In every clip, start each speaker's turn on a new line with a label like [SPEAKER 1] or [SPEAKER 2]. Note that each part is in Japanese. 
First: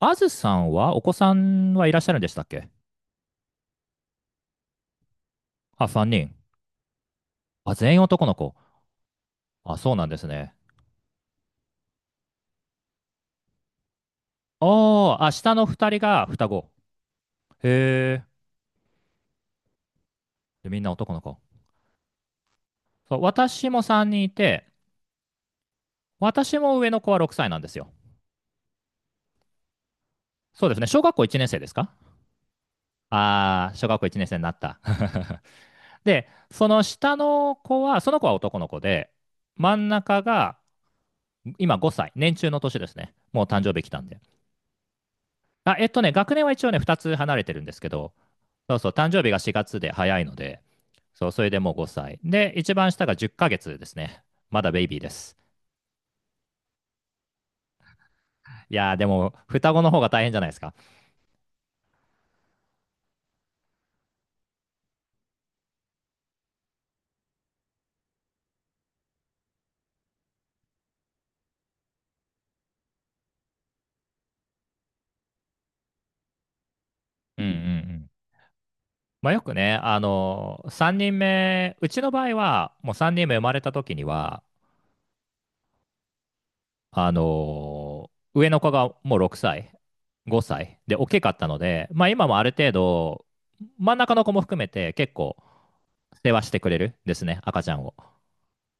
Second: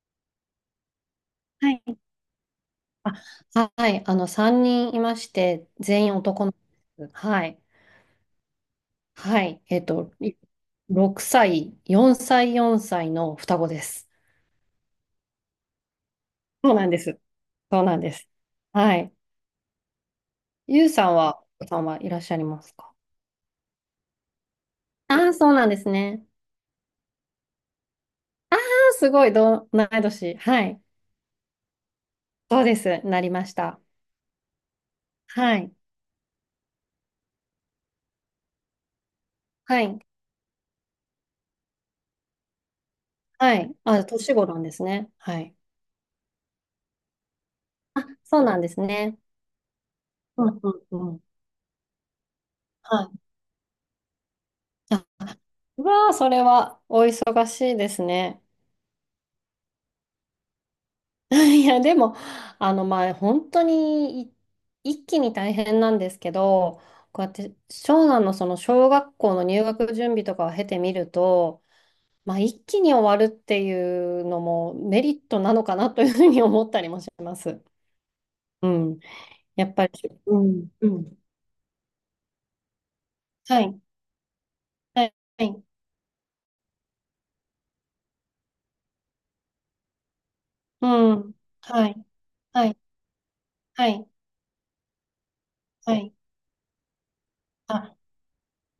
[SPEAKER 1] あずさんは、お子さん
[SPEAKER 2] は
[SPEAKER 1] はいら
[SPEAKER 2] い。
[SPEAKER 1] っしゃるんでしたっけ？
[SPEAKER 2] あ、はい。3人いまして、
[SPEAKER 1] あ、
[SPEAKER 2] 全
[SPEAKER 1] 3
[SPEAKER 2] 員
[SPEAKER 1] 人。
[SPEAKER 2] 男の子です。はい。
[SPEAKER 1] あ、全員男の子。
[SPEAKER 2] はい。
[SPEAKER 1] あ、そうなんですね。
[SPEAKER 2] 6歳、4歳、4歳の双子です。
[SPEAKER 1] おー、あ、下の2人が双子。
[SPEAKER 2] そうなんです。そうなんで
[SPEAKER 1] へ
[SPEAKER 2] す。
[SPEAKER 1] え。
[SPEAKER 2] はい。
[SPEAKER 1] で、みん
[SPEAKER 2] ゆう
[SPEAKER 1] な
[SPEAKER 2] さ
[SPEAKER 1] 男
[SPEAKER 2] ん
[SPEAKER 1] の子。
[SPEAKER 2] は、お子さんはいらっしゃいますか？
[SPEAKER 1] そう、私も3人いて、
[SPEAKER 2] ああー、そうなんですね。
[SPEAKER 1] 私も上の子は6歳なんですよ。
[SPEAKER 2] ああ、すごい、同い年。は
[SPEAKER 1] そうです
[SPEAKER 2] い。
[SPEAKER 1] ね。小学校1年生ですか？
[SPEAKER 2] そうです。なりまし
[SPEAKER 1] ああー、
[SPEAKER 2] た。
[SPEAKER 1] 小学校1年生になった。
[SPEAKER 2] はい。
[SPEAKER 1] で、その下の子は、その子は男の子で、真
[SPEAKER 2] は
[SPEAKER 1] ん
[SPEAKER 2] い。
[SPEAKER 1] 中が今5歳。年中の年ですね。もう
[SPEAKER 2] は
[SPEAKER 1] 誕生
[SPEAKER 2] い。
[SPEAKER 1] 日来た
[SPEAKER 2] あ、
[SPEAKER 1] んで。
[SPEAKER 2] 年頃なんですね。はい。
[SPEAKER 1] あ、学年は一応ね、2つ離れてるんですけ
[SPEAKER 2] あ、
[SPEAKER 1] ど、
[SPEAKER 2] そうなんで
[SPEAKER 1] そう
[SPEAKER 2] す
[SPEAKER 1] そう、誕
[SPEAKER 2] ね。
[SPEAKER 1] 生日が4月で早いの
[SPEAKER 2] うん
[SPEAKER 1] で、
[SPEAKER 2] うんうん。
[SPEAKER 1] そう、それでもう5歳。で、一番
[SPEAKER 2] は
[SPEAKER 1] 下が
[SPEAKER 2] い。
[SPEAKER 1] 10ヶ月ですね。まだベイビー
[SPEAKER 2] あ、
[SPEAKER 1] です。
[SPEAKER 2] うわあ、それはお忙しいですね。
[SPEAKER 1] いやー、でも、双子の方が大変じゃないですか。
[SPEAKER 2] いや、でも、まあ、本当に一気に大変なんですけど、こうやって長男のその小学校の入学準備とかを経てみると、まあ、一気に終わるっていうのもメリットなのかなというふうに思ったりもしま
[SPEAKER 1] うんうんう
[SPEAKER 2] す。
[SPEAKER 1] ん。
[SPEAKER 2] うん。
[SPEAKER 1] まあ、よく
[SPEAKER 2] やっ
[SPEAKER 1] ね、
[SPEAKER 2] ぱり、うん、う
[SPEAKER 1] 3人
[SPEAKER 2] ん。
[SPEAKER 1] 目、うちの場合は、もう3人目生まれ
[SPEAKER 2] は
[SPEAKER 1] た
[SPEAKER 2] い、
[SPEAKER 1] 時には、
[SPEAKER 2] はい、はい、
[SPEAKER 1] 上の子がもう6歳、5歳
[SPEAKER 2] う
[SPEAKER 1] で、大きか
[SPEAKER 2] ん、
[SPEAKER 1] ったの
[SPEAKER 2] は
[SPEAKER 1] で、ま
[SPEAKER 2] い、
[SPEAKER 1] あ、今もある
[SPEAKER 2] は
[SPEAKER 1] 程
[SPEAKER 2] い、
[SPEAKER 1] 度、
[SPEAKER 2] は
[SPEAKER 1] 真ん
[SPEAKER 2] い、
[SPEAKER 1] 中の子も含めて結構、
[SPEAKER 2] はい。
[SPEAKER 1] 世話してくれるですね、赤ちゃんを。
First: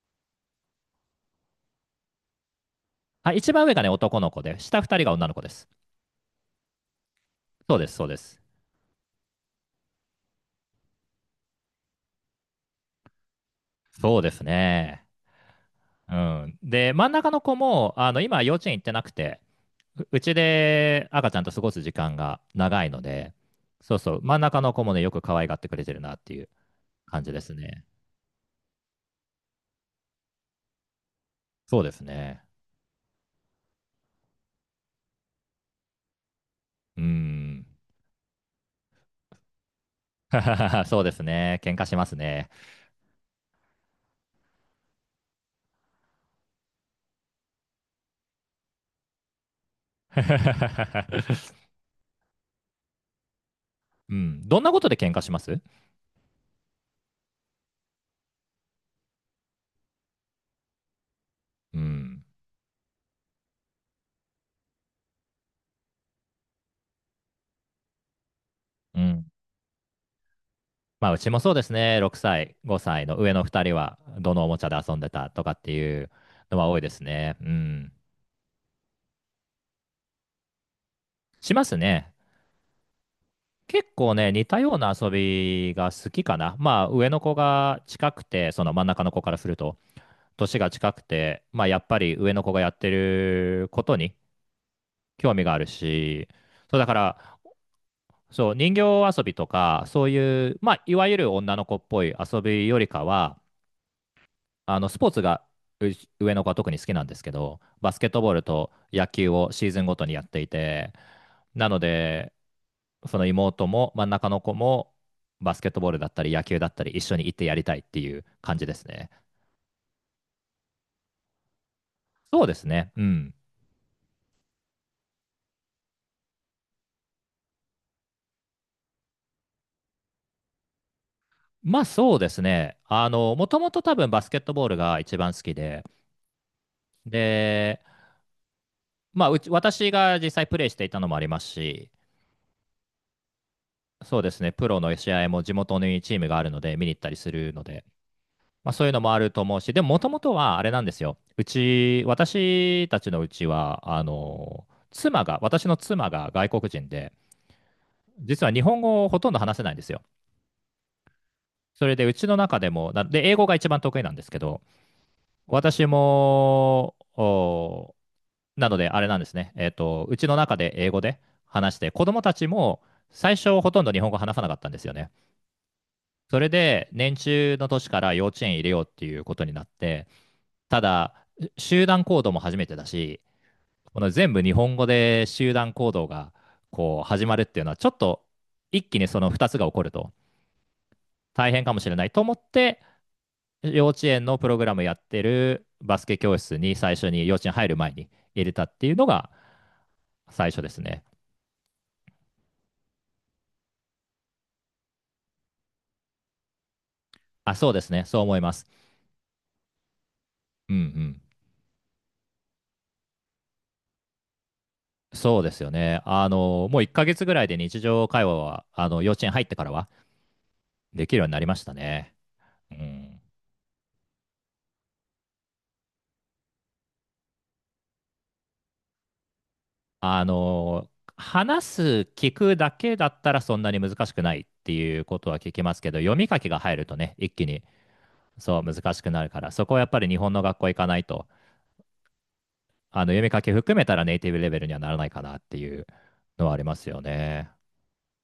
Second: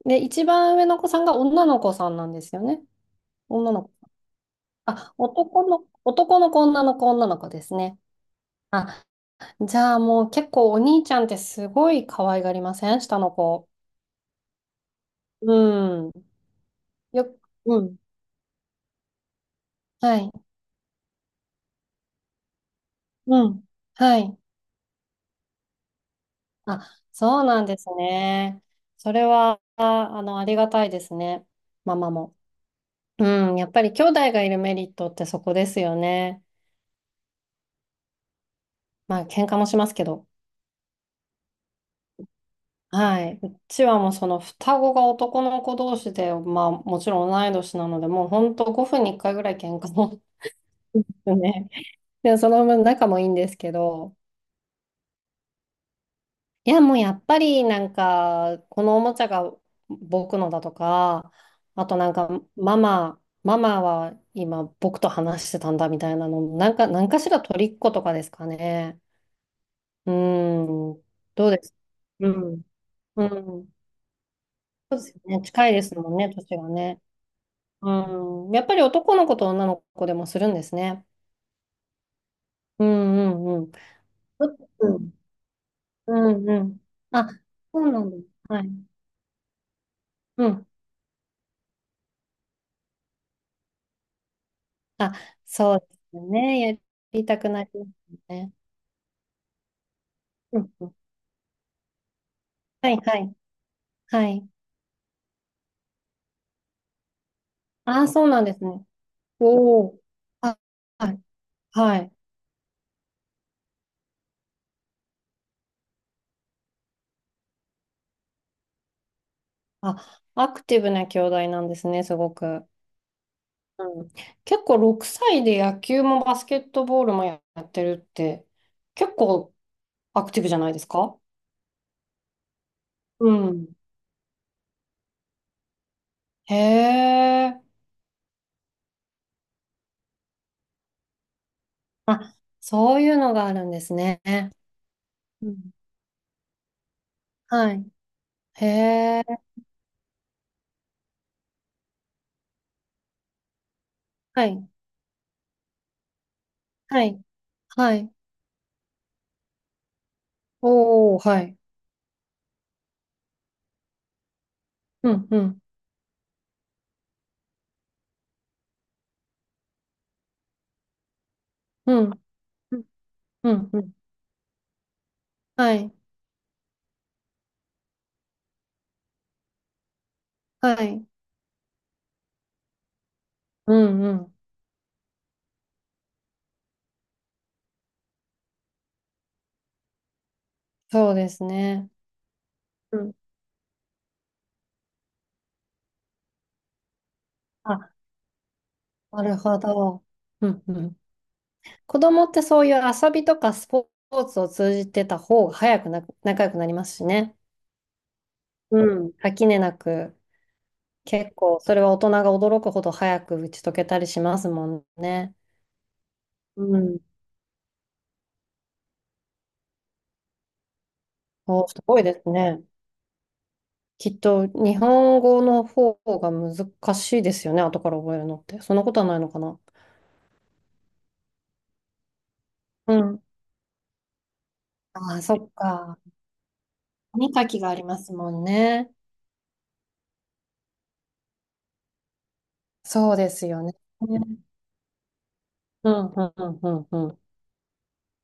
[SPEAKER 2] で、一番上の子さんが女の子さんなんですよね。
[SPEAKER 1] あ、一番
[SPEAKER 2] 女
[SPEAKER 1] 上が
[SPEAKER 2] の
[SPEAKER 1] ね、
[SPEAKER 2] 子。
[SPEAKER 1] 男の子で、下2人が
[SPEAKER 2] あ、
[SPEAKER 1] 女の子で
[SPEAKER 2] 男
[SPEAKER 1] す。
[SPEAKER 2] の、男の子、女の子、女の子です
[SPEAKER 1] そうです、
[SPEAKER 2] ね。
[SPEAKER 1] そうです。
[SPEAKER 2] あ、じゃあもう結構お兄ちゃんってすごい可愛がりません下の子？
[SPEAKER 1] そうですね。
[SPEAKER 2] うん。
[SPEAKER 1] うん。で、真ん
[SPEAKER 2] よ、
[SPEAKER 1] 中の子
[SPEAKER 2] う
[SPEAKER 1] も、
[SPEAKER 2] ん。
[SPEAKER 1] 今、幼稚園行ってなくて、う
[SPEAKER 2] は
[SPEAKER 1] う
[SPEAKER 2] い。
[SPEAKER 1] ちで赤ちゃんと過ごす時間が長いので、
[SPEAKER 2] うん。
[SPEAKER 1] そうそ
[SPEAKER 2] は
[SPEAKER 1] う、真
[SPEAKER 2] い。
[SPEAKER 1] ん中の子もね、よく可愛がってくれてるなっていう
[SPEAKER 2] あ、
[SPEAKER 1] 感じ
[SPEAKER 2] そ
[SPEAKER 1] で
[SPEAKER 2] う
[SPEAKER 1] す
[SPEAKER 2] なんで
[SPEAKER 1] ね。
[SPEAKER 2] すね。それは、あ、ありがたいですね。
[SPEAKER 1] そうで
[SPEAKER 2] マ
[SPEAKER 1] す
[SPEAKER 2] マも。
[SPEAKER 1] ね。
[SPEAKER 2] うん。やっぱり兄弟がいるメリットってそこですよね。
[SPEAKER 1] うん。
[SPEAKER 2] まあ、喧嘩もしますけど。
[SPEAKER 1] そうですね。喧嘩しますね。
[SPEAKER 2] はい。うちはもうその双子が男の子同士で、まあもちろん同い年なので、もう本当5分に1回ぐらい喧嘩もです ね。で、その分仲もいいんですけ
[SPEAKER 1] う
[SPEAKER 2] ど、
[SPEAKER 1] ん。どんなことで喧嘩します？
[SPEAKER 2] いやもうやっぱりなんか、このおもちゃが僕のだとか、
[SPEAKER 1] う
[SPEAKER 2] あとなん
[SPEAKER 1] ん。
[SPEAKER 2] かママは今僕と話してたんだみたいなの、なんか、何かしら取りっことかですか
[SPEAKER 1] う
[SPEAKER 2] ね。
[SPEAKER 1] ん。
[SPEAKER 2] うん。
[SPEAKER 1] まあ、うちも
[SPEAKER 2] ど
[SPEAKER 1] そ
[SPEAKER 2] う
[SPEAKER 1] う
[SPEAKER 2] で
[SPEAKER 1] です
[SPEAKER 2] す？
[SPEAKER 1] ね。6
[SPEAKER 2] う
[SPEAKER 1] 歳、
[SPEAKER 2] ん。
[SPEAKER 1] 5歳の
[SPEAKER 2] う
[SPEAKER 1] 上の2人
[SPEAKER 2] ん。
[SPEAKER 1] は、どのおもちゃで遊
[SPEAKER 2] そ
[SPEAKER 1] ん
[SPEAKER 2] うで
[SPEAKER 1] で
[SPEAKER 2] す
[SPEAKER 1] た
[SPEAKER 2] よ
[SPEAKER 1] と
[SPEAKER 2] ね。
[SPEAKER 1] かっ
[SPEAKER 2] 近
[SPEAKER 1] て
[SPEAKER 2] いです
[SPEAKER 1] いう
[SPEAKER 2] もんね、年
[SPEAKER 1] のは
[SPEAKER 2] が
[SPEAKER 1] 多いで
[SPEAKER 2] ね。
[SPEAKER 1] すね。うん。
[SPEAKER 2] うん、やっぱり男の子と女の子でもするんですね。
[SPEAKER 1] しますね。
[SPEAKER 2] うんうんうん。
[SPEAKER 1] 結構ね、似
[SPEAKER 2] う
[SPEAKER 1] たような遊
[SPEAKER 2] ん
[SPEAKER 1] びが好き
[SPEAKER 2] う
[SPEAKER 1] か
[SPEAKER 2] ん
[SPEAKER 1] な。
[SPEAKER 2] うん。
[SPEAKER 1] まあ、上の
[SPEAKER 2] あ、
[SPEAKER 1] 子
[SPEAKER 2] そ
[SPEAKER 1] が
[SPEAKER 2] うなん
[SPEAKER 1] 近
[SPEAKER 2] だ。
[SPEAKER 1] くて、
[SPEAKER 2] は
[SPEAKER 1] そ
[SPEAKER 2] い。
[SPEAKER 1] の真ん中の子からすると、
[SPEAKER 2] う
[SPEAKER 1] 年
[SPEAKER 2] ん。
[SPEAKER 1] が近くて、まあ、やっぱり上の子がやってることに
[SPEAKER 2] あ、
[SPEAKER 1] 興味がある
[SPEAKER 2] そうですよ
[SPEAKER 1] し、
[SPEAKER 2] ね。
[SPEAKER 1] そ
[SPEAKER 2] や
[SPEAKER 1] うだか
[SPEAKER 2] りた
[SPEAKER 1] ら、
[SPEAKER 2] くなります
[SPEAKER 1] そ
[SPEAKER 2] ね。
[SPEAKER 1] う、人形遊びとか、そういう、
[SPEAKER 2] うん
[SPEAKER 1] まあ、
[SPEAKER 2] う
[SPEAKER 1] い
[SPEAKER 2] ん。
[SPEAKER 1] わゆる女の子っぽい遊びより
[SPEAKER 2] はい
[SPEAKER 1] か
[SPEAKER 2] はい。
[SPEAKER 1] は、
[SPEAKER 2] はい。
[SPEAKER 1] スポーツがう上の子は特に好きなんですけど、バス
[SPEAKER 2] あ
[SPEAKER 1] ケ
[SPEAKER 2] あ、
[SPEAKER 1] ット
[SPEAKER 2] そう
[SPEAKER 1] ボー
[SPEAKER 2] な
[SPEAKER 1] ル
[SPEAKER 2] んです
[SPEAKER 1] と
[SPEAKER 2] ね。
[SPEAKER 1] 野球をシー
[SPEAKER 2] お
[SPEAKER 1] ズンご
[SPEAKER 2] お。
[SPEAKER 1] とにやってい
[SPEAKER 2] あ、
[SPEAKER 1] て、
[SPEAKER 2] はい。
[SPEAKER 1] なの
[SPEAKER 2] はい。
[SPEAKER 1] で、その妹も真ん中の子もバスケットボールだったり野球だったり一緒に行ってやりたいっていう感じですね。
[SPEAKER 2] あ、アクティブな兄弟なんですね、すご
[SPEAKER 1] そうです
[SPEAKER 2] く。
[SPEAKER 1] ね。うん。
[SPEAKER 2] うん。結構6歳で野球もバスケットボールもやってるって、結構アクティブじゃないですか？
[SPEAKER 1] まあそうですね。あ
[SPEAKER 2] う
[SPEAKER 1] の、もとも
[SPEAKER 2] ん。
[SPEAKER 1] と多分バスケットボールが一番好きで、
[SPEAKER 2] へえ。
[SPEAKER 1] で、まあうち、私が実際プレイしていたのもありますし、
[SPEAKER 2] あ、そういうのがあるんです
[SPEAKER 1] そ
[SPEAKER 2] ね。
[SPEAKER 1] うですね、プロの試合も
[SPEAKER 2] う
[SPEAKER 1] 地
[SPEAKER 2] ん。
[SPEAKER 1] 元にチームがあるので見に行ったりするの
[SPEAKER 2] は
[SPEAKER 1] で、
[SPEAKER 2] い。へ
[SPEAKER 1] まあそういうのもあ
[SPEAKER 2] え。
[SPEAKER 1] ると思うし、でももともとはあれなんですよ。うち、私たちのうちは、
[SPEAKER 2] はい。
[SPEAKER 1] 妻が、私の妻が外国人
[SPEAKER 2] は
[SPEAKER 1] で、
[SPEAKER 2] い。はい。
[SPEAKER 1] 実は日本語をほとんど話せないんですよ。
[SPEAKER 2] おー、はい。
[SPEAKER 1] それでうちの中でも、なで英語が一番得意なんですけど、
[SPEAKER 2] うん、うん、
[SPEAKER 1] 私も、なのであれなんですね、うちの中で英語で話して、
[SPEAKER 2] う
[SPEAKER 1] 子
[SPEAKER 2] ん、
[SPEAKER 1] 供たち
[SPEAKER 2] う
[SPEAKER 1] も
[SPEAKER 2] ん、
[SPEAKER 1] 最
[SPEAKER 2] う
[SPEAKER 1] 初ほ
[SPEAKER 2] ん。う
[SPEAKER 1] とんど
[SPEAKER 2] ん、
[SPEAKER 1] 日本語話さなかったんですよね。
[SPEAKER 2] はい。
[SPEAKER 1] それで年中の年から幼稚園入れようっていうことになって、
[SPEAKER 2] は
[SPEAKER 1] た
[SPEAKER 2] い。
[SPEAKER 1] だ集団行動も初めてだし、
[SPEAKER 2] う
[SPEAKER 1] こ
[SPEAKER 2] ん、
[SPEAKER 1] の
[SPEAKER 2] う
[SPEAKER 1] 全
[SPEAKER 2] ん。
[SPEAKER 1] 部日本語で集団行動がこう始まるっていうのはちょっと一気にその二つが起こると
[SPEAKER 2] そうです
[SPEAKER 1] 大変かもし
[SPEAKER 2] ね。
[SPEAKER 1] れないと思って
[SPEAKER 2] うん。
[SPEAKER 1] 幼稚園のプログラムやってるバスケ教室に最初に幼稚園入る
[SPEAKER 2] あ、
[SPEAKER 1] 前に入れたっていうの
[SPEAKER 2] な
[SPEAKER 1] が
[SPEAKER 2] るほど。う
[SPEAKER 1] 最初
[SPEAKER 2] ん、
[SPEAKER 1] で
[SPEAKER 2] う
[SPEAKER 1] す
[SPEAKER 2] ん。
[SPEAKER 1] ね。
[SPEAKER 2] 子供ってそういう遊びとかスポーツを通じてた方が早くな、仲良くなりますしね。
[SPEAKER 1] あ、そうですね。そう思います。
[SPEAKER 2] うん。垣根なく。
[SPEAKER 1] うんうん。
[SPEAKER 2] 結構、それは大人が驚くほど早く打ち解けたりしますもんね。
[SPEAKER 1] そうですよね。あ
[SPEAKER 2] う
[SPEAKER 1] の、もう1
[SPEAKER 2] ん。
[SPEAKER 1] ヶ月ぐらいで日常会話は、幼稚園入ってからはできるようになりまし
[SPEAKER 2] お、
[SPEAKER 1] た
[SPEAKER 2] すごい
[SPEAKER 1] ね。
[SPEAKER 2] ですね。
[SPEAKER 1] うん。
[SPEAKER 2] きっと、日本語の方が難しいですよね。後から覚えるのって。そんなことはないのかな。
[SPEAKER 1] あの、話す、聞くだ
[SPEAKER 2] う
[SPEAKER 1] けだっ
[SPEAKER 2] ん。
[SPEAKER 1] たらそんなに難しくないっていう
[SPEAKER 2] あ
[SPEAKER 1] こ
[SPEAKER 2] あ、
[SPEAKER 1] と
[SPEAKER 2] そ
[SPEAKER 1] は
[SPEAKER 2] っ
[SPEAKER 1] 聞きますけど、
[SPEAKER 2] か。
[SPEAKER 1] 読み書きが入るとね、
[SPEAKER 2] 読
[SPEAKER 1] 一
[SPEAKER 2] み
[SPEAKER 1] 気
[SPEAKER 2] 書き
[SPEAKER 1] に
[SPEAKER 2] がありますもん
[SPEAKER 1] そう
[SPEAKER 2] ね。
[SPEAKER 1] 難しくなるから、そこはやっぱり日本の学校行かないとあの、
[SPEAKER 2] そう
[SPEAKER 1] 読み
[SPEAKER 2] で
[SPEAKER 1] 書
[SPEAKER 2] す
[SPEAKER 1] き
[SPEAKER 2] よね。
[SPEAKER 1] 含めたらネ
[SPEAKER 2] う
[SPEAKER 1] イティブ
[SPEAKER 2] ん、
[SPEAKER 1] レベルにはならないかなっていう
[SPEAKER 2] うん、うん、
[SPEAKER 1] のはあり
[SPEAKER 2] う
[SPEAKER 1] ます
[SPEAKER 2] ん。
[SPEAKER 1] よ
[SPEAKER 2] うん。
[SPEAKER 1] ね。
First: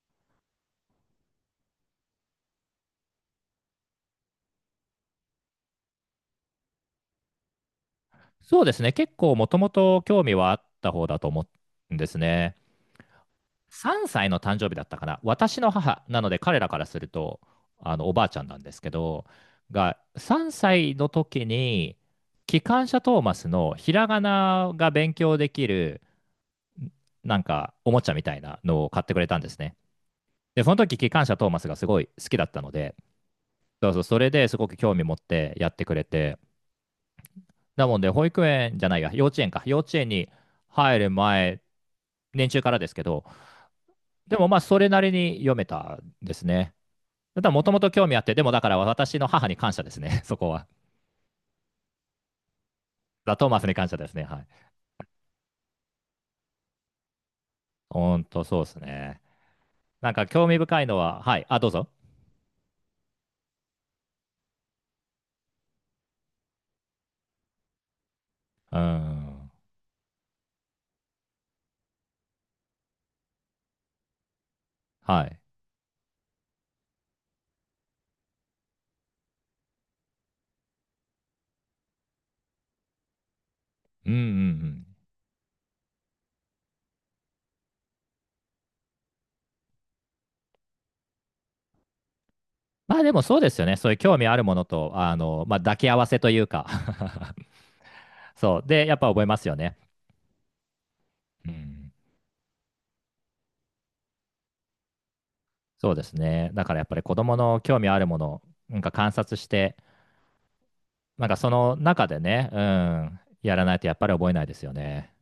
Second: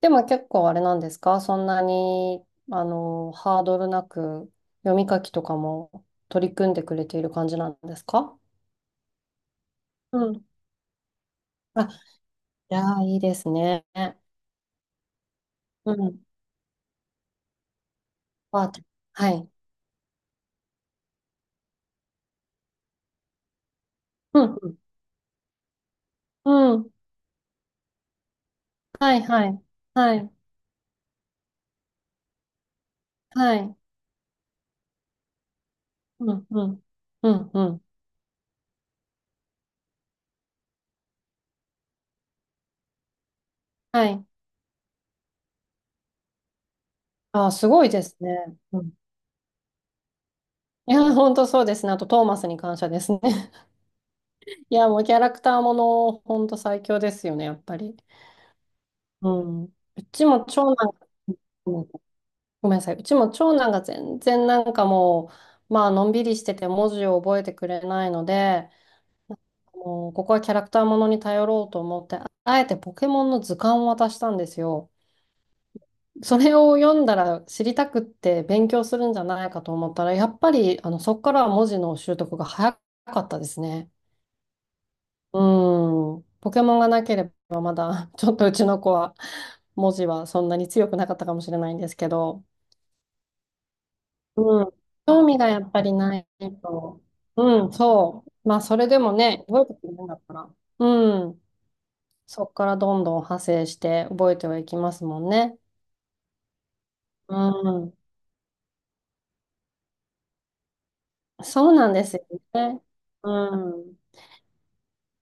[SPEAKER 2] でも結構あれなんですかそんなに、ハードルなく読み書きとかも取り組んでくれている感じなんですか？
[SPEAKER 1] そうですね。結構もともと
[SPEAKER 2] う
[SPEAKER 1] 興味
[SPEAKER 2] ん。
[SPEAKER 1] はあった方だと思
[SPEAKER 2] あ、
[SPEAKER 1] うんですね。
[SPEAKER 2] いやー、いいですね。
[SPEAKER 1] 3歳の誕生日だったかな。私の
[SPEAKER 2] う
[SPEAKER 1] 母
[SPEAKER 2] ん。
[SPEAKER 1] なので彼らからすると、おばあちゃんなん
[SPEAKER 2] パー
[SPEAKER 1] で
[SPEAKER 2] テ
[SPEAKER 1] す
[SPEAKER 2] ィー。
[SPEAKER 1] けど、
[SPEAKER 2] はい。
[SPEAKER 1] が、3歳の時に、機関車トーマスのひらが
[SPEAKER 2] うん、
[SPEAKER 1] な
[SPEAKER 2] う
[SPEAKER 1] が勉強できる、
[SPEAKER 2] ん。うん。
[SPEAKER 1] なんか、おもちゃみたいなのを買って
[SPEAKER 2] は
[SPEAKER 1] く
[SPEAKER 2] い、
[SPEAKER 1] れたん
[SPEAKER 2] は
[SPEAKER 1] です
[SPEAKER 2] い。
[SPEAKER 1] ね。
[SPEAKER 2] はい。
[SPEAKER 1] で、その時、機関車トーマスがすごい好きだったので、
[SPEAKER 2] はい。
[SPEAKER 1] そうそう、それですごく興味持ってやってくれ
[SPEAKER 2] う
[SPEAKER 1] て。
[SPEAKER 2] ん、うん。うん、うん。
[SPEAKER 1] なので、保育園じゃないや、幼稚園か。幼稚園に入る前、年中からですけど、
[SPEAKER 2] はい。
[SPEAKER 1] でもまあ、それなりに読めたんですね。た
[SPEAKER 2] あー、
[SPEAKER 1] だ、も
[SPEAKER 2] す
[SPEAKER 1] とも
[SPEAKER 2] ごい
[SPEAKER 1] と
[SPEAKER 2] で
[SPEAKER 1] 興味
[SPEAKER 2] す
[SPEAKER 1] あって、でも
[SPEAKER 2] ね。
[SPEAKER 1] だから
[SPEAKER 2] うん。
[SPEAKER 1] 私の母に感謝ですね、そこは。
[SPEAKER 2] いや本当そうですね。あと、トーマスに感謝ですね。
[SPEAKER 1] ザ・トーマスに感謝ですね。はい。
[SPEAKER 2] いやもうキャラクターもの、本当最強ですよね、やっぱり。
[SPEAKER 1] ほんと、そうですね。
[SPEAKER 2] うん。う
[SPEAKER 1] なん
[SPEAKER 2] ち
[SPEAKER 1] か
[SPEAKER 2] も
[SPEAKER 1] 興味
[SPEAKER 2] 長
[SPEAKER 1] 深いの
[SPEAKER 2] 男、
[SPEAKER 1] は、はい。あ、どう
[SPEAKER 2] う
[SPEAKER 1] ぞ。
[SPEAKER 2] ん。ごめんなさい。うちも長男が全然なんかもう、まあ、のんびりしてて文字を覚えてくれないので、
[SPEAKER 1] うーん。
[SPEAKER 2] もうここはキャラクターものに頼ろうと思って、あえてポケモンの図鑑を渡したんですよ。
[SPEAKER 1] はい。
[SPEAKER 2] それを読んだら知りたくって勉強するんじゃないかと思ったら、やっぱりそこからは文字の習得が早かったですね。
[SPEAKER 1] うんうんうん。
[SPEAKER 2] うん。ポケモンがなければまだ ちょっとうちの子は文字はそんなに強くなかったかもしれないんですけど、
[SPEAKER 1] まあでもそうですよね。そういう興味あるも
[SPEAKER 2] う
[SPEAKER 1] の
[SPEAKER 2] ん。
[SPEAKER 1] と、
[SPEAKER 2] 興味が
[SPEAKER 1] まあ
[SPEAKER 2] やっ
[SPEAKER 1] 抱
[SPEAKER 2] ぱ
[SPEAKER 1] き
[SPEAKER 2] り
[SPEAKER 1] 合わ
[SPEAKER 2] な
[SPEAKER 1] せ
[SPEAKER 2] い
[SPEAKER 1] というか。
[SPEAKER 2] と。うん、そ う。ま
[SPEAKER 1] そ
[SPEAKER 2] あ
[SPEAKER 1] う。
[SPEAKER 2] そ
[SPEAKER 1] で、
[SPEAKER 2] れ
[SPEAKER 1] やっ
[SPEAKER 2] で
[SPEAKER 1] ぱ
[SPEAKER 2] も
[SPEAKER 1] 覚えま
[SPEAKER 2] ね、
[SPEAKER 1] すよ
[SPEAKER 2] 覚え
[SPEAKER 1] ね。
[SPEAKER 2] てくれるんだったら。うん。
[SPEAKER 1] うん。
[SPEAKER 2] そこからどんどん派生して覚えてはいきますもんね。
[SPEAKER 1] そうですね。だからやっぱり子
[SPEAKER 2] う
[SPEAKER 1] 供の興味
[SPEAKER 2] ん。
[SPEAKER 1] あるもの、なんか観察して、なんかそ
[SPEAKER 2] そう
[SPEAKER 1] の
[SPEAKER 2] なんで
[SPEAKER 1] 中
[SPEAKER 2] す
[SPEAKER 1] で
[SPEAKER 2] よ
[SPEAKER 1] ね、う
[SPEAKER 2] ね。
[SPEAKER 1] ん、やら
[SPEAKER 2] う
[SPEAKER 1] ないとやっ
[SPEAKER 2] ん。
[SPEAKER 1] ぱり覚えないですよね。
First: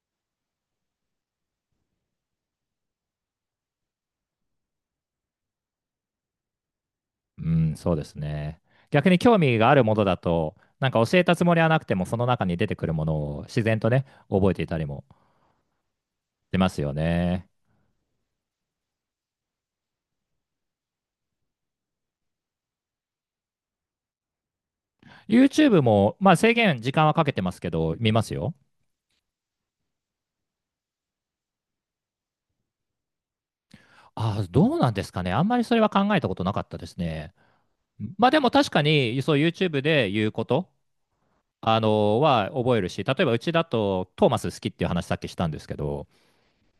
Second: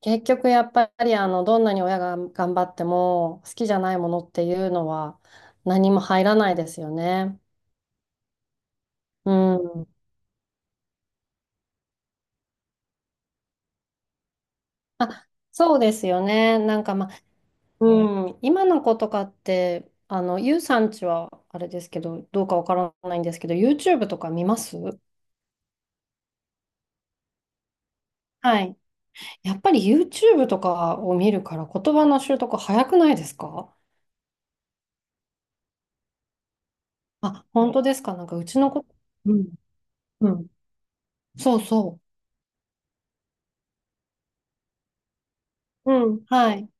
[SPEAKER 2] 結局やっぱりどんなに親が頑張っても好きじゃないものっていうのは何も入らないですよね。
[SPEAKER 1] うん、そうですね。逆に
[SPEAKER 2] う
[SPEAKER 1] 興味がある
[SPEAKER 2] ん。
[SPEAKER 1] ものだと、なんか教えたつもりはなくても、その中に出てくるものを自然とね、覚えていたりも
[SPEAKER 2] あ、そうですよ
[SPEAKER 1] し
[SPEAKER 2] ね。
[SPEAKER 1] ま
[SPEAKER 2] な
[SPEAKER 1] す
[SPEAKER 2] ん
[SPEAKER 1] よ
[SPEAKER 2] かまあ、
[SPEAKER 1] ね。
[SPEAKER 2] うん。今の子とかって、ゆうさんちはあれですけど、どうかわからないんですけど、YouTube とか見ます？
[SPEAKER 1] YouTube も、まあ制限、時間はかけてますけど、見ますよ。
[SPEAKER 2] はい。やっぱり YouTube とかを見るから言葉の習得早くないですか？
[SPEAKER 1] ああ、どうなんですかね。あんまりそれは考えたことなかったですね。
[SPEAKER 2] あ、本当ですか？なん
[SPEAKER 1] まあ
[SPEAKER 2] か
[SPEAKER 1] で
[SPEAKER 2] う
[SPEAKER 1] も
[SPEAKER 2] ち
[SPEAKER 1] 確
[SPEAKER 2] の
[SPEAKER 1] か
[SPEAKER 2] 子、
[SPEAKER 1] に、
[SPEAKER 2] う
[SPEAKER 1] そう
[SPEAKER 2] ん、
[SPEAKER 1] YouTube で言
[SPEAKER 2] う
[SPEAKER 1] うこ
[SPEAKER 2] ん。
[SPEAKER 1] と
[SPEAKER 2] そう
[SPEAKER 1] あ
[SPEAKER 2] そ
[SPEAKER 1] のは覚えるし、例えばうちだとトーマス好きっていう話さっきしたんですけ
[SPEAKER 2] う。う
[SPEAKER 1] ど、
[SPEAKER 2] ん、はい。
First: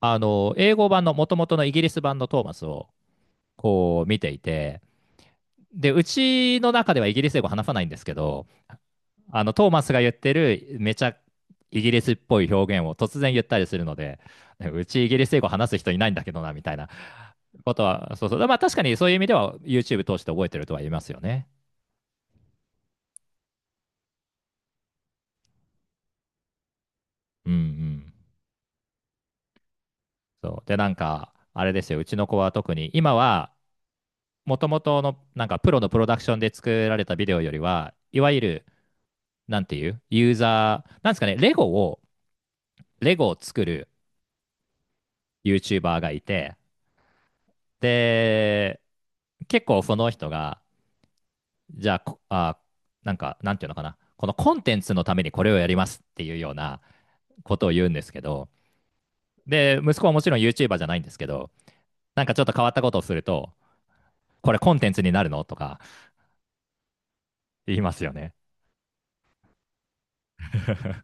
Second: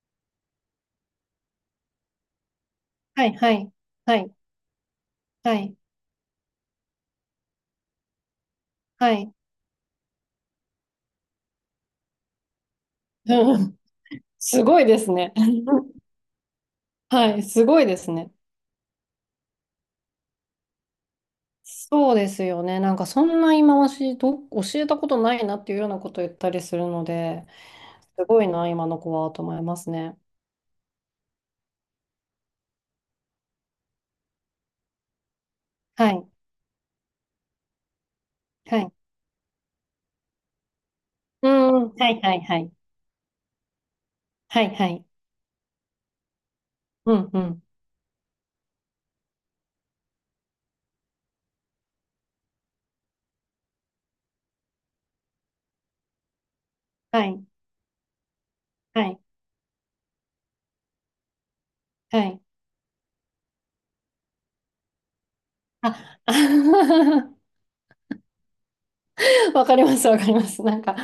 [SPEAKER 1] あの英語版の元々のイギリス版のトーマスを
[SPEAKER 2] はい、はい、
[SPEAKER 1] こう
[SPEAKER 2] は
[SPEAKER 1] 見て
[SPEAKER 2] い、
[SPEAKER 1] いて、
[SPEAKER 2] はい、
[SPEAKER 1] で、うちの中ではイギリス英語話さないんですけど、
[SPEAKER 2] はい。
[SPEAKER 1] あのトーマスが言ってるめちゃイギリスっぽい表現を突然言っ
[SPEAKER 2] う
[SPEAKER 1] たり
[SPEAKER 2] ん、
[SPEAKER 1] するので、
[SPEAKER 2] すご
[SPEAKER 1] う
[SPEAKER 2] いで
[SPEAKER 1] ちイ
[SPEAKER 2] す
[SPEAKER 1] ギリス
[SPEAKER 2] ね。
[SPEAKER 1] 英語話す人 いないんだけどなみたいな
[SPEAKER 2] はい、す
[SPEAKER 1] こ
[SPEAKER 2] ご
[SPEAKER 1] と
[SPEAKER 2] いです
[SPEAKER 1] は、そう
[SPEAKER 2] ね。
[SPEAKER 1] そう、まあ確かにそういう意味では YouTube 通して覚えてるとは言いますよね。
[SPEAKER 2] そうですよね。なんかそんな今ましど、教えたことないなっていうようなことを言ったりするので、
[SPEAKER 1] うんうん。
[SPEAKER 2] すごいな、今の子はと思いますね。
[SPEAKER 1] そうで、なんか、あれですよ、うちの子は特に今はもともとのなんかプロのプロ
[SPEAKER 2] は
[SPEAKER 1] ダク
[SPEAKER 2] い、
[SPEAKER 1] ションで作られたビデオよりは、いわゆる、
[SPEAKER 2] はい。
[SPEAKER 1] なんていうユーザー、なんですかね、
[SPEAKER 2] う
[SPEAKER 1] レゴ
[SPEAKER 2] ん、うん、
[SPEAKER 1] を、
[SPEAKER 2] はい、はい、はい。
[SPEAKER 1] 作る
[SPEAKER 2] はい、はい。
[SPEAKER 1] YouTuber がいて、
[SPEAKER 2] うん、うん。
[SPEAKER 1] で、結構その人が、じゃあ、こあ、なんか、なんていうのかな、このコンテンツのためにこれをやりますっていうような
[SPEAKER 2] はい、
[SPEAKER 1] ことを言うんですけど、
[SPEAKER 2] はい。
[SPEAKER 1] で、息子はもちろん YouTuber じゃないんですけど、
[SPEAKER 2] は
[SPEAKER 1] なんかち
[SPEAKER 2] い。
[SPEAKER 1] ょっと変わったことをすると、これコンテンツになるのとか
[SPEAKER 2] あ、
[SPEAKER 1] 言いますよね。
[SPEAKER 2] わかります、わかります。なんか、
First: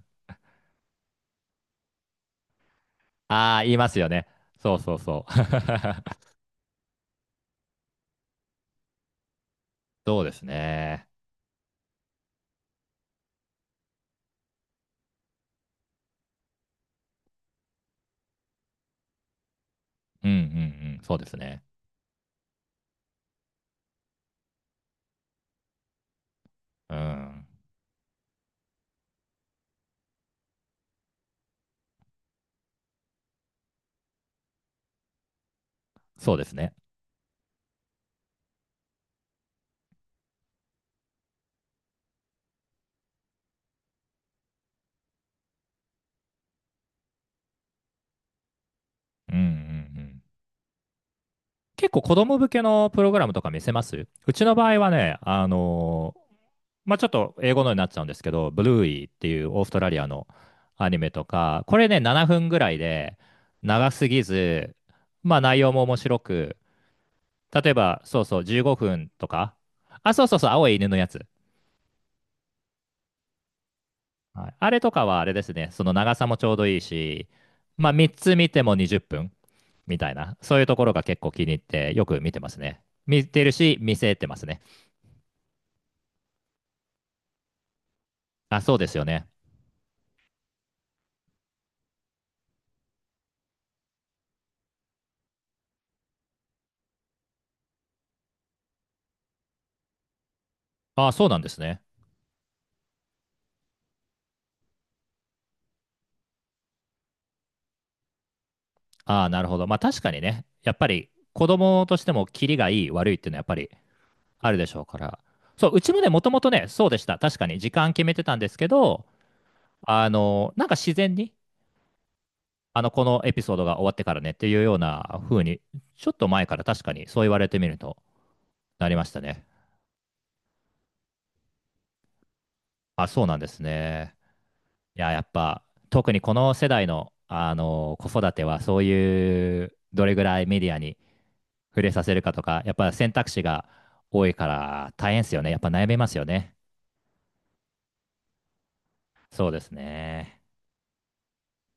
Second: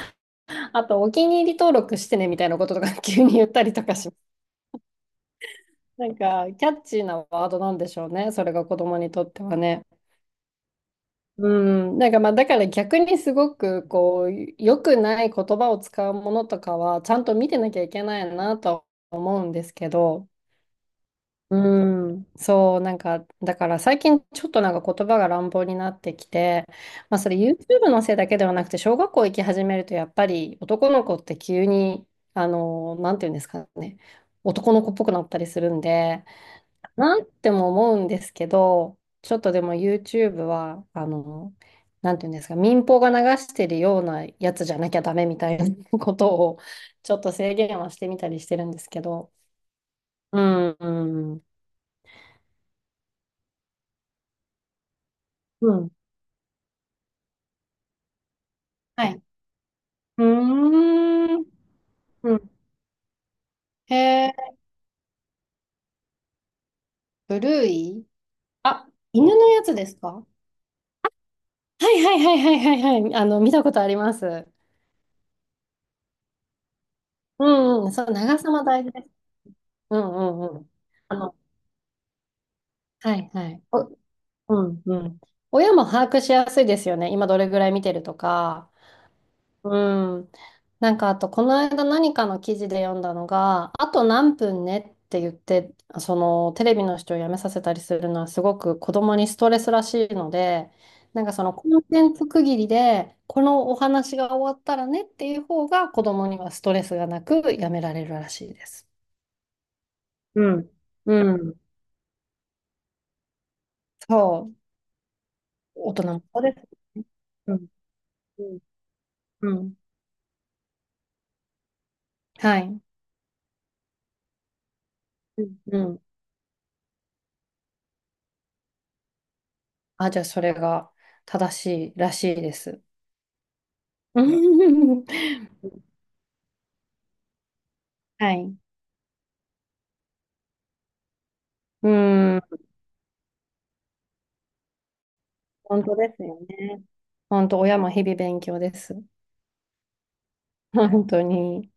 [SPEAKER 2] あと、お気に入り登録してねみたいなこととか 急に言っ
[SPEAKER 1] あ
[SPEAKER 2] た
[SPEAKER 1] あ、言
[SPEAKER 2] り
[SPEAKER 1] い
[SPEAKER 2] と
[SPEAKER 1] ま
[SPEAKER 2] か
[SPEAKER 1] す
[SPEAKER 2] し
[SPEAKER 1] よ
[SPEAKER 2] ま
[SPEAKER 1] ね。
[SPEAKER 2] す。
[SPEAKER 1] そうそうそう。
[SPEAKER 2] なんか、キャッチーなワードなんでしょうね。それが子供にとってはね。
[SPEAKER 1] そうですね。
[SPEAKER 2] うん。なんか、まあ、だから逆にすごく、こう、良くない言葉を使うものとかは、ちゃんと見てなきゃいけないなとは思うんですけ
[SPEAKER 1] う
[SPEAKER 2] ど、
[SPEAKER 1] んうんうん。そうですね。
[SPEAKER 2] うん、そう、なんか、だから最近ちょっとなんか言葉が乱暴になってきて、
[SPEAKER 1] う
[SPEAKER 2] まあそれ
[SPEAKER 1] ん。
[SPEAKER 2] YouTube のせいだけではなくて、小学校行き始めるとやっぱり男の子って急に、なんていうんですかね、男の子っぽくなったりするんで、
[SPEAKER 1] そうですね。
[SPEAKER 2] なんても思うんですけど、ちょっとでも YouTube は、なんていうんですか、民放が流してるようなやつじゃなきゃダメみたいなことを、ちょっと制限はしてみたりしてるんですけ
[SPEAKER 1] う
[SPEAKER 2] ど、
[SPEAKER 1] んうんうん。
[SPEAKER 2] うん、うん、
[SPEAKER 1] 結構子供向けのプログラムとか見せますうちの場合はね、
[SPEAKER 2] うん。
[SPEAKER 1] まあ、ちょっと英語のになっちゃうんですけど、ブルーイ
[SPEAKER 2] は
[SPEAKER 1] ーっ
[SPEAKER 2] い。
[SPEAKER 1] ていうオーストラリア
[SPEAKER 2] う
[SPEAKER 1] のアニメと
[SPEAKER 2] ーん。
[SPEAKER 1] か、これね、7
[SPEAKER 2] う
[SPEAKER 1] 分
[SPEAKER 2] ん。
[SPEAKER 1] ぐらいで長
[SPEAKER 2] へ
[SPEAKER 1] すぎ
[SPEAKER 2] え、
[SPEAKER 1] ず、まあ内容も面白く、
[SPEAKER 2] ブルー
[SPEAKER 1] 例えば、
[SPEAKER 2] イ、
[SPEAKER 1] そうそう、15
[SPEAKER 2] あ、
[SPEAKER 1] 分と
[SPEAKER 2] 犬の
[SPEAKER 1] か、
[SPEAKER 2] やつですか？
[SPEAKER 1] あ、そ
[SPEAKER 2] は
[SPEAKER 1] うそうそう、青い犬のやつ。
[SPEAKER 2] いはいはいはいはいはい。見たことありま
[SPEAKER 1] は
[SPEAKER 2] す。
[SPEAKER 1] い、あれとかはあれですね、その長さもちょうどいいし、
[SPEAKER 2] うんう
[SPEAKER 1] まあ
[SPEAKER 2] ん。そ
[SPEAKER 1] 3
[SPEAKER 2] う、
[SPEAKER 1] つ
[SPEAKER 2] 長
[SPEAKER 1] 見
[SPEAKER 2] さ
[SPEAKER 1] て
[SPEAKER 2] も
[SPEAKER 1] も
[SPEAKER 2] 大事
[SPEAKER 1] 20
[SPEAKER 2] です。
[SPEAKER 1] 分
[SPEAKER 2] う
[SPEAKER 1] みたい
[SPEAKER 2] ん
[SPEAKER 1] な、
[SPEAKER 2] うん
[SPEAKER 1] そ
[SPEAKER 2] う
[SPEAKER 1] ういう
[SPEAKER 2] ん。
[SPEAKER 1] ところが
[SPEAKER 2] あ
[SPEAKER 1] 結構
[SPEAKER 2] の、
[SPEAKER 1] 気に入ってよく見てますね。
[SPEAKER 2] は
[SPEAKER 1] 見
[SPEAKER 2] い
[SPEAKER 1] て
[SPEAKER 2] は
[SPEAKER 1] る
[SPEAKER 2] い。
[SPEAKER 1] し、見
[SPEAKER 2] お、
[SPEAKER 1] せてますね。
[SPEAKER 2] うんうん。親も把握しやすいですよね。今どれぐらい見てると
[SPEAKER 1] あ、
[SPEAKER 2] か。
[SPEAKER 1] そうですよね。
[SPEAKER 2] うん。なんかあと、この間何かの記事で読んだのが、あと何分ねって言って、そのテレビの視聴をやめさせたりするのはすごく子供にストレスらしいので、
[SPEAKER 1] あ、
[SPEAKER 2] なん
[SPEAKER 1] そう
[SPEAKER 2] か
[SPEAKER 1] なん
[SPEAKER 2] そ
[SPEAKER 1] で
[SPEAKER 2] の
[SPEAKER 1] す
[SPEAKER 2] コ
[SPEAKER 1] ね。
[SPEAKER 2] ンテンツ区切りで、このお話が終わったらねっていう方が子供にはストレスがなくやめられるらしいです。
[SPEAKER 1] あ、なるほど。まあ確かにね、
[SPEAKER 2] うん。
[SPEAKER 1] やっぱり
[SPEAKER 2] う
[SPEAKER 1] 子
[SPEAKER 2] ん。
[SPEAKER 1] 供としてもキリがいい悪いっていうのはやっぱり
[SPEAKER 2] そ
[SPEAKER 1] あ
[SPEAKER 2] う。
[SPEAKER 1] るでしょうから。そう、うち
[SPEAKER 2] 大
[SPEAKER 1] もね、
[SPEAKER 2] 人
[SPEAKER 1] も
[SPEAKER 2] も
[SPEAKER 1] とも
[SPEAKER 2] そう
[SPEAKER 1] と
[SPEAKER 2] で
[SPEAKER 1] ね、
[SPEAKER 2] す
[SPEAKER 1] そうで
[SPEAKER 2] ね。
[SPEAKER 1] した。確か
[SPEAKER 2] う
[SPEAKER 1] に
[SPEAKER 2] ん。
[SPEAKER 1] 時間決めてたん
[SPEAKER 2] う
[SPEAKER 1] です
[SPEAKER 2] ん。
[SPEAKER 1] けど、
[SPEAKER 2] うん、
[SPEAKER 1] なんか自然に、
[SPEAKER 2] はい。
[SPEAKER 1] このエピソードが終わってからねっていうような
[SPEAKER 2] う
[SPEAKER 1] 風に、
[SPEAKER 2] ん。うん、
[SPEAKER 1] ちょっと前から確かにそう言われてみると、なりましたね。
[SPEAKER 2] あ、じゃあそれが正しいらしいです。
[SPEAKER 1] あ、そうなんですね。
[SPEAKER 2] う
[SPEAKER 1] い
[SPEAKER 2] ん
[SPEAKER 1] や、やっぱ、特にこの世代の、子
[SPEAKER 2] は
[SPEAKER 1] 育て
[SPEAKER 2] い。
[SPEAKER 1] は、そういう、どれぐらいメディアに触
[SPEAKER 2] う
[SPEAKER 1] れさせるかと
[SPEAKER 2] ん。
[SPEAKER 1] か、やっぱ選択肢が多いから大変ですよね。やっぱ
[SPEAKER 2] 本
[SPEAKER 1] 悩
[SPEAKER 2] 当
[SPEAKER 1] みま
[SPEAKER 2] で
[SPEAKER 1] す
[SPEAKER 2] す
[SPEAKER 1] よ
[SPEAKER 2] よ
[SPEAKER 1] ね。
[SPEAKER 2] ね。本当、親も日々勉強です。
[SPEAKER 1] そうですね。
[SPEAKER 2] 本当に。